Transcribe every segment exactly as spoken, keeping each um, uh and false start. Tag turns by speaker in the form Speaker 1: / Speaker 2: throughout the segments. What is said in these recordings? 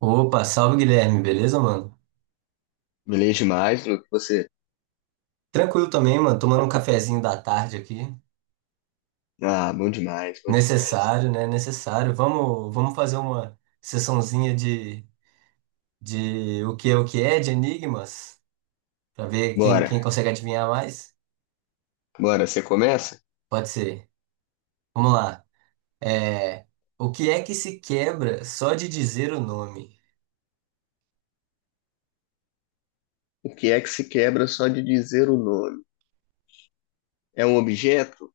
Speaker 1: Opa, salve Guilherme, beleza, mano?
Speaker 2: Beleza demais, Luke. Você.
Speaker 1: Tranquilo também, mano, tomando um cafezinho da tarde aqui.
Speaker 2: Ah, bom demais, bom demais.
Speaker 1: Necessário, né? Necessário. Vamos, vamos fazer uma sessãozinha de, de o que é o que é, de enigmas, pra ver quem,
Speaker 2: Bora,
Speaker 1: quem consegue adivinhar mais.
Speaker 2: bora, você começa?
Speaker 1: Pode ser. Vamos lá. É, o que é que se quebra só de dizer o nome?
Speaker 2: O que é que se quebra só de dizer o nome? É um objeto?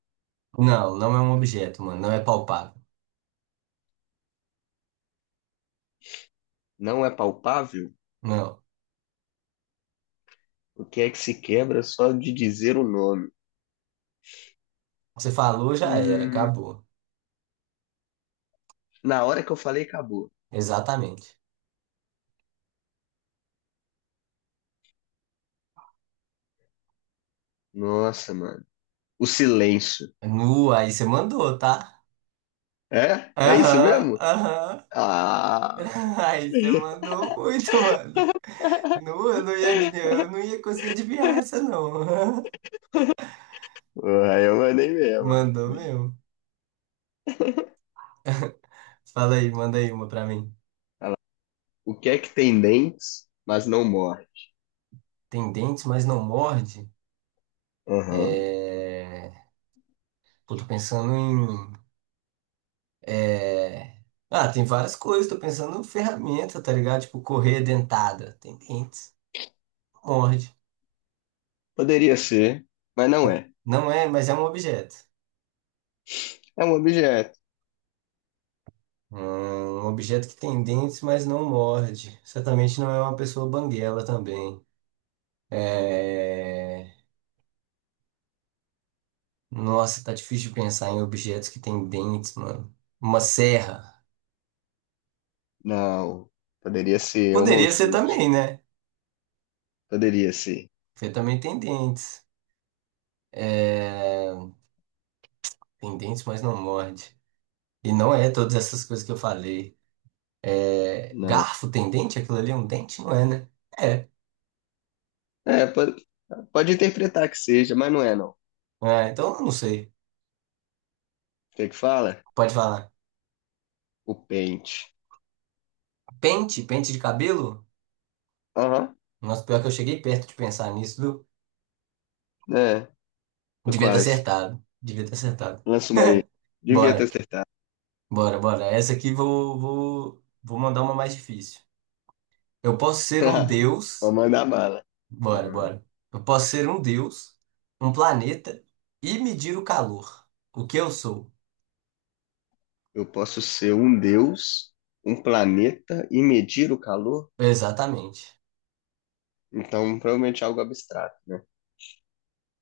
Speaker 1: Não, não é um objeto, mano, não é palpável.
Speaker 2: Não é palpável?
Speaker 1: Não.
Speaker 2: O que é que se quebra só de dizer o nome?
Speaker 1: Você falou, já era,
Speaker 2: Hum,
Speaker 1: acabou.
Speaker 2: na hora que eu falei, acabou.
Speaker 1: Exatamente.
Speaker 2: Nossa, mano. O silêncio.
Speaker 1: Nu, aí você mandou, tá?
Speaker 2: É? É isso
Speaker 1: Aham,
Speaker 2: mesmo?
Speaker 1: aham.
Speaker 2: Ah,
Speaker 1: Ai, você mandou muito, mano. Não, eu não ia adivinhar, eu não ia conseguir adivinhar essa, não.
Speaker 2: porra, eu mandei mesmo. Mano.
Speaker 1: Mandou mesmo. Fala aí, manda aí uma pra mim.
Speaker 2: Olha lá. O que é que tem dentes, mas não morde?
Speaker 1: Tem dentes, mas não morde?
Speaker 2: Aham.
Speaker 1: É... Pô, tô pensando em... É... Ah, tem várias coisas. Tô pensando em ferramenta, tá ligado? Tipo, correia dentada. Tem dentes, morde.
Speaker 2: Poderia ser, mas não é.
Speaker 1: Não é, mas é um objeto.
Speaker 2: É um objeto.
Speaker 1: Hum, Um objeto que tem dentes, mas não morde. Certamente não é uma pessoa banguela também. É... Nossa, tá difícil de pensar em objetos que têm dentes, mano. Uma serra.
Speaker 2: Não. Poderia ser, é um mão
Speaker 1: Poderia ser
Speaker 2: chute.
Speaker 1: também, né?
Speaker 2: Poderia ser.
Speaker 1: Porque também tem dentes. É... Tem dentes, mas não morde. E não é todas essas coisas que eu falei. É...
Speaker 2: Não.
Speaker 1: Garfo tem dente? Aquilo ali é um dente? Não é, né? É.
Speaker 2: É, pode, pode interpretar que seja, mas não é, não. O
Speaker 1: Ah, então eu não sei.
Speaker 2: que que fala?
Speaker 1: Pode falar.
Speaker 2: O pente.
Speaker 1: Pente? Pente de cabelo?
Speaker 2: Aham.
Speaker 1: Nossa, pior que eu cheguei perto de pensar nisso, viu?
Speaker 2: É, tô
Speaker 1: Devia ter
Speaker 2: quase.
Speaker 1: acertado. Devia ter acertado.
Speaker 2: Lança uma aí. Devia ter
Speaker 1: Bora.
Speaker 2: acertado.
Speaker 1: Bora, bora. Essa aqui vou, vou, vou mandar uma mais difícil. Eu posso ser um
Speaker 2: Vou
Speaker 1: deus.
Speaker 2: mandar bala.
Speaker 1: Bora,
Speaker 2: Aham.
Speaker 1: bora. Eu posso ser um deus, um planeta e medir o calor. O que eu sou?
Speaker 2: Eu posso ser um deus, um planeta e medir o calor?
Speaker 1: Exatamente.
Speaker 2: Então, provavelmente é algo abstrato, né?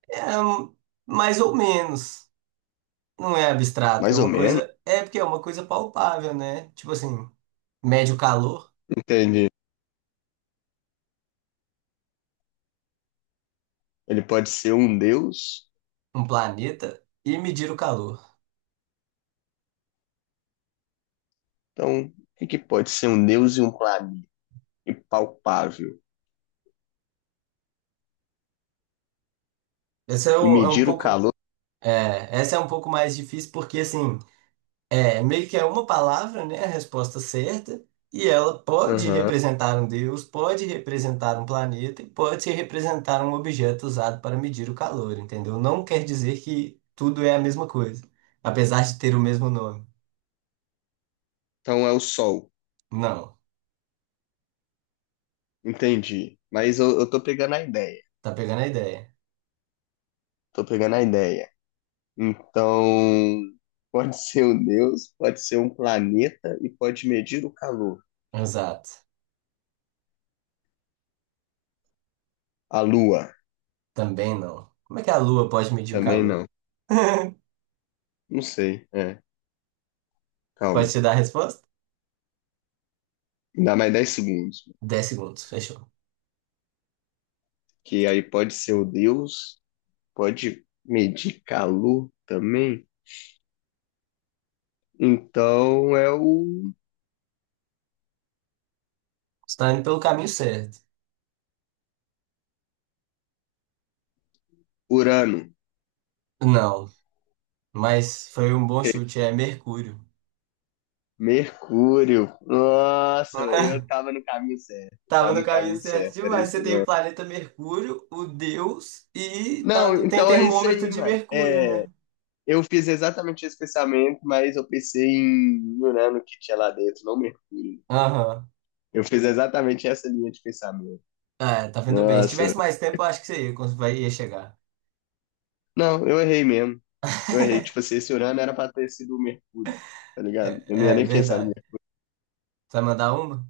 Speaker 1: É, hum, mais ou menos. Não é abstrato, é
Speaker 2: Mais ou
Speaker 1: uma
Speaker 2: menos.
Speaker 1: coisa. É porque é uma coisa palpável, né? Tipo assim, mede o calor,
Speaker 2: Entendi. Ele pode ser um deus.
Speaker 1: um planeta e medir o calor.
Speaker 2: Então, o que que pode ser um deus e um planeta impalpável?
Speaker 1: Essa é
Speaker 2: E
Speaker 1: um, é um
Speaker 2: medir o
Speaker 1: pouco.
Speaker 2: calor?
Speaker 1: É, essa é um pouco mais difícil porque assim. É, meio que é uma palavra, né, a resposta certa, e ela pode
Speaker 2: Aham.
Speaker 1: representar um deus, pode representar um planeta e pode representar um objeto usado para medir o calor, entendeu? Não quer dizer que tudo é a mesma coisa, apesar de ter o mesmo nome.
Speaker 2: Então é o Sol.
Speaker 1: Não,
Speaker 2: Entendi. Mas eu, eu tô pegando a ideia.
Speaker 1: tá pegando a ideia.
Speaker 2: Tô pegando a ideia. Então, pode ser um deus, pode ser um planeta e pode medir o calor.
Speaker 1: Exato.
Speaker 2: A Lua
Speaker 1: Também não. Como é que a lua pode medir o
Speaker 2: também
Speaker 1: calor?
Speaker 2: não. Não sei. É,
Speaker 1: Pode
Speaker 2: calma.
Speaker 1: te dar a resposta?
Speaker 2: Me dá mais dez segundos.
Speaker 1: Dez segundos, fechou.
Speaker 2: Que aí pode ser o deus, pode medir calor também. Então é o
Speaker 1: Está indo pelo caminho certo.
Speaker 2: Urano.
Speaker 1: Não, mas foi um bom
Speaker 2: Ok?
Speaker 1: chute, é Mercúrio.
Speaker 2: Mercúrio. Nossa, eu tava no caminho certo. Eu
Speaker 1: Tava
Speaker 2: tava
Speaker 1: no
Speaker 2: no
Speaker 1: caminho
Speaker 2: caminho
Speaker 1: certo
Speaker 2: certo, era
Speaker 1: demais.
Speaker 2: isso
Speaker 1: Você tem o
Speaker 2: mesmo.
Speaker 1: planeta Mercúrio, o Deus e tá
Speaker 2: Não,
Speaker 1: no... tem
Speaker 2: então é isso
Speaker 1: termômetro
Speaker 2: aí,
Speaker 1: de
Speaker 2: mano.
Speaker 1: Mercúrio,
Speaker 2: É,
Speaker 1: né?
Speaker 2: eu fiz exatamente esse pensamento, mas eu pensei em Urano que tinha lá dentro, não Mercúrio.
Speaker 1: Aham.
Speaker 2: Eu fiz exatamente essa linha de pensamento.
Speaker 1: É, tá vindo bem. Se
Speaker 2: Nossa.
Speaker 1: tivesse mais tempo, eu acho que você ia, cons- vai- ia chegar.
Speaker 2: Não, eu errei mesmo. Eu errei. Tipo assim, esse Urano era pra ter sido o Mercúrio, tá
Speaker 1: É,
Speaker 2: ligado? Eu não ia
Speaker 1: é
Speaker 2: nem pensar no
Speaker 1: verdade.
Speaker 2: Mercúrio.
Speaker 1: Você vai mandar uma?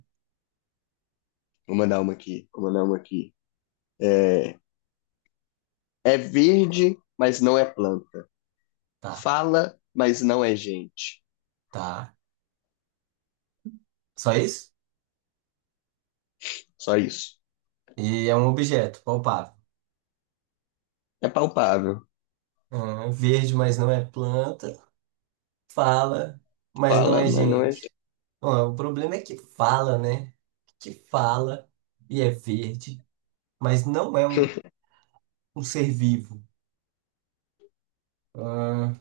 Speaker 2: Vou mandar uma aqui, vou mandar uma aqui. É, é verde, mas não é planta.
Speaker 1: Tá,
Speaker 2: Fala, mas não é gente.
Speaker 1: tá. Só isso?
Speaker 2: Só isso.
Speaker 1: E é um objeto, palpável.
Speaker 2: É palpável.
Speaker 1: Ah, verde, mas não é planta. Fala, mas não
Speaker 2: Fala,
Speaker 1: é
Speaker 2: mas não é gente.
Speaker 1: gente. Bom, o problema é que fala, né? Que fala e é verde, mas não é um um ser vivo. Ah,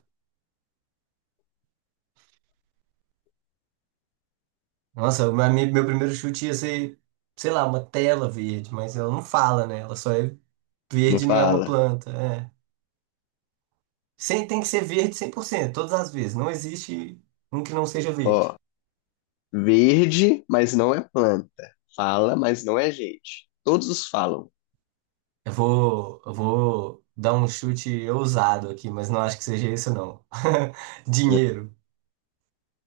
Speaker 1: nossa, pra mim, meu primeiro chute ia ser, sei lá, uma tela verde, mas ela não fala, né? Ela só é
Speaker 2: Não
Speaker 1: verde, não é uma
Speaker 2: fala.
Speaker 1: planta. É. Sem, tem que ser verde cem por cento todas as vezes. Não existe um que não seja verde.
Speaker 2: Ó, verde, mas não é planta. Fala, mas não é gente. Todos os falam.
Speaker 1: Eu vou, eu vou dar um chute ousado aqui, mas não acho que seja isso, não. Dinheiro.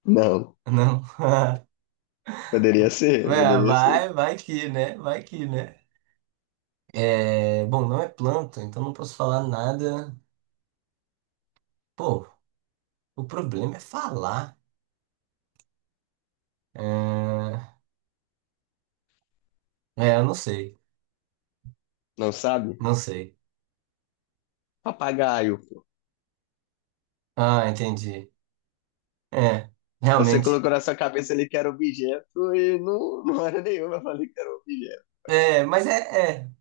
Speaker 2: Não.
Speaker 1: Não.
Speaker 2: Poderia ser,
Speaker 1: É,
Speaker 2: poderia ser.
Speaker 1: vai, vai que, né? Vai que, né? É, bom, não é planta, então não posso falar nada. Pô, o problema é falar. É, É, eu não sei.
Speaker 2: Não sabe?
Speaker 1: Não sei.
Speaker 2: Papagaio, pô.
Speaker 1: Ah, entendi. É,
Speaker 2: Você
Speaker 1: realmente.
Speaker 2: colocou na sua cabeça ali que era objeto e não, não era nenhuma. Eu falei que era objeto.
Speaker 1: É, mas é, é.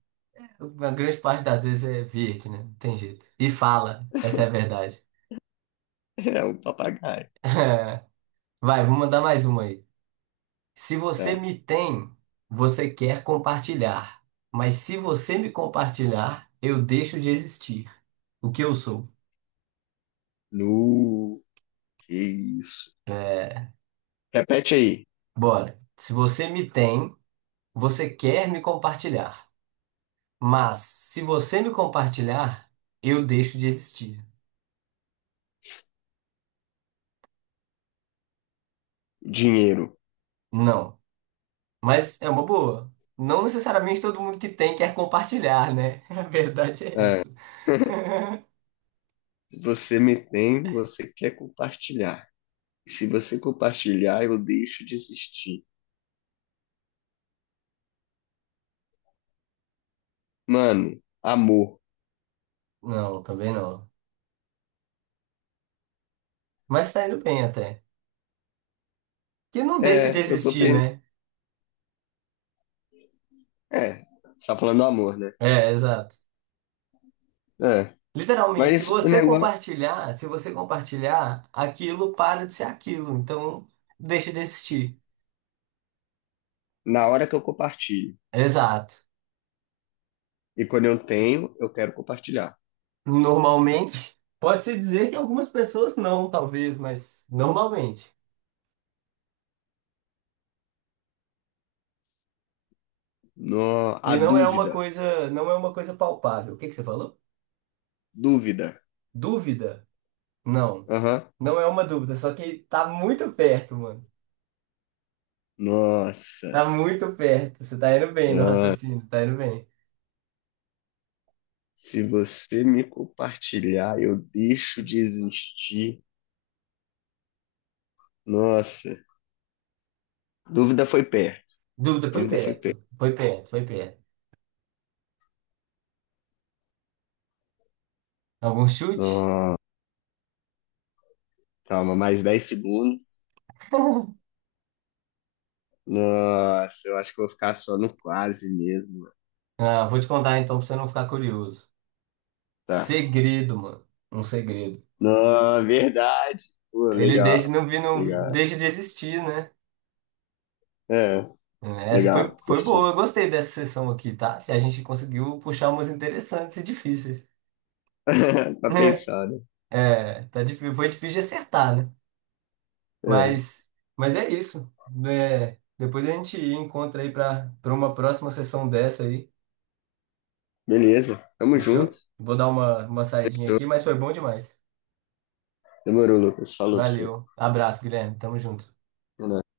Speaker 1: A grande parte das vezes é verde, né? Não tem jeito. E fala, essa é a verdade.
Speaker 2: É um papagaio.
Speaker 1: Vai, vou mandar mais uma aí. Se você
Speaker 2: Tá.
Speaker 1: me tem, você quer compartilhar. Mas se você me compartilhar, eu deixo de existir. O que eu sou?
Speaker 2: No. Que isso.
Speaker 1: É,
Speaker 2: Repete aí.
Speaker 1: bora. Se você me tem, você quer me compartilhar. Mas se você me compartilhar, eu deixo de existir.
Speaker 2: Dinheiro.
Speaker 1: Não. Mas é uma boa. Não necessariamente todo mundo que tem quer compartilhar, né? A verdade é
Speaker 2: Ah,
Speaker 1: essa.
Speaker 2: se você me tem, você quer compartilhar. E se você compartilhar, eu deixo de existir. Mano, amor.
Speaker 1: Não, também não. Mas tá indo bem até. Que não deixe de
Speaker 2: É, eu tô
Speaker 1: existir,
Speaker 2: pensando.
Speaker 1: né?
Speaker 2: É, você tá falando do amor, né?
Speaker 1: É, exato.
Speaker 2: É.
Speaker 1: Literalmente, se
Speaker 2: Mas o
Speaker 1: você
Speaker 2: negócio,
Speaker 1: compartilhar, se você compartilhar, aquilo para de ser aquilo. Então, deixa de existir.
Speaker 2: na hora que eu compartilho.
Speaker 1: Exato.
Speaker 2: E quando eu tenho, eu quero compartilhar.
Speaker 1: Normalmente, pode-se dizer que algumas pessoas não, talvez, mas normalmente.
Speaker 2: No, a
Speaker 1: E não é uma
Speaker 2: dúvida.
Speaker 1: coisa, não é uma coisa palpável. O que que você falou?
Speaker 2: Dúvida.
Speaker 1: Dúvida? Não.
Speaker 2: Aham.
Speaker 1: Não é uma dúvida, só que tá muito perto, mano.
Speaker 2: Nossa.
Speaker 1: Tá muito perto. Você tá indo bem no
Speaker 2: Ah,
Speaker 1: raciocínio, tá indo bem.
Speaker 2: se você me compartilhar, eu deixo de existir. Nossa. Dúvida foi perto.
Speaker 1: Dúvida, foi
Speaker 2: Dúvida foi
Speaker 1: perto.
Speaker 2: perto.
Speaker 1: Foi perto, foi perto. Algum chute?
Speaker 2: Nossa. Calma, mais dez segundos. Nossa, eu acho que eu vou ficar só no quase mesmo.
Speaker 1: Ah, vou te contar então pra você não ficar curioso.
Speaker 2: Tá.
Speaker 1: Segredo, mano. Um segredo.
Speaker 2: Não, verdade. Pô,
Speaker 1: Ele deixa,
Speaker 2: legal.
Speaker 1: não vi, não
Speaker 2: Legal.
Speaker 1: deixa de existir, né?
Speaker 2: É,
Speaker 1: Essa foi,
Speaker 2: legal.
Speaker 1: foi
Speaker 2: Curti.
Speaker 1: boa. Eu gostei dessa sessão aqui, tá? A gente conseguiu puxar umas interessantes e difíceis.
Speaker 2: Tá
Speaker 1: Né?
Speaker 2: pensado.
Speaker 1: É, tá difí- foi difícil de acertar, né?
Speaker 2: É,
Speaker 1: Mas, mas é isso, né? Depois a gente encontra aí para para uma próxima sessão dessa aí.
Speaker 2: beleza. Tamo
Speaker 1: Fechou?
Speaker 2: junto.
Speaker 1: Vou dar uma, uma saidinha aqui, mas foi bom demais.
Speaker 2: Demorou, Lucas. Falou pra você.
Speaker 1: Valeu. Abraço, Guilherme. Tamo junto.
Speaker 2: É nóis.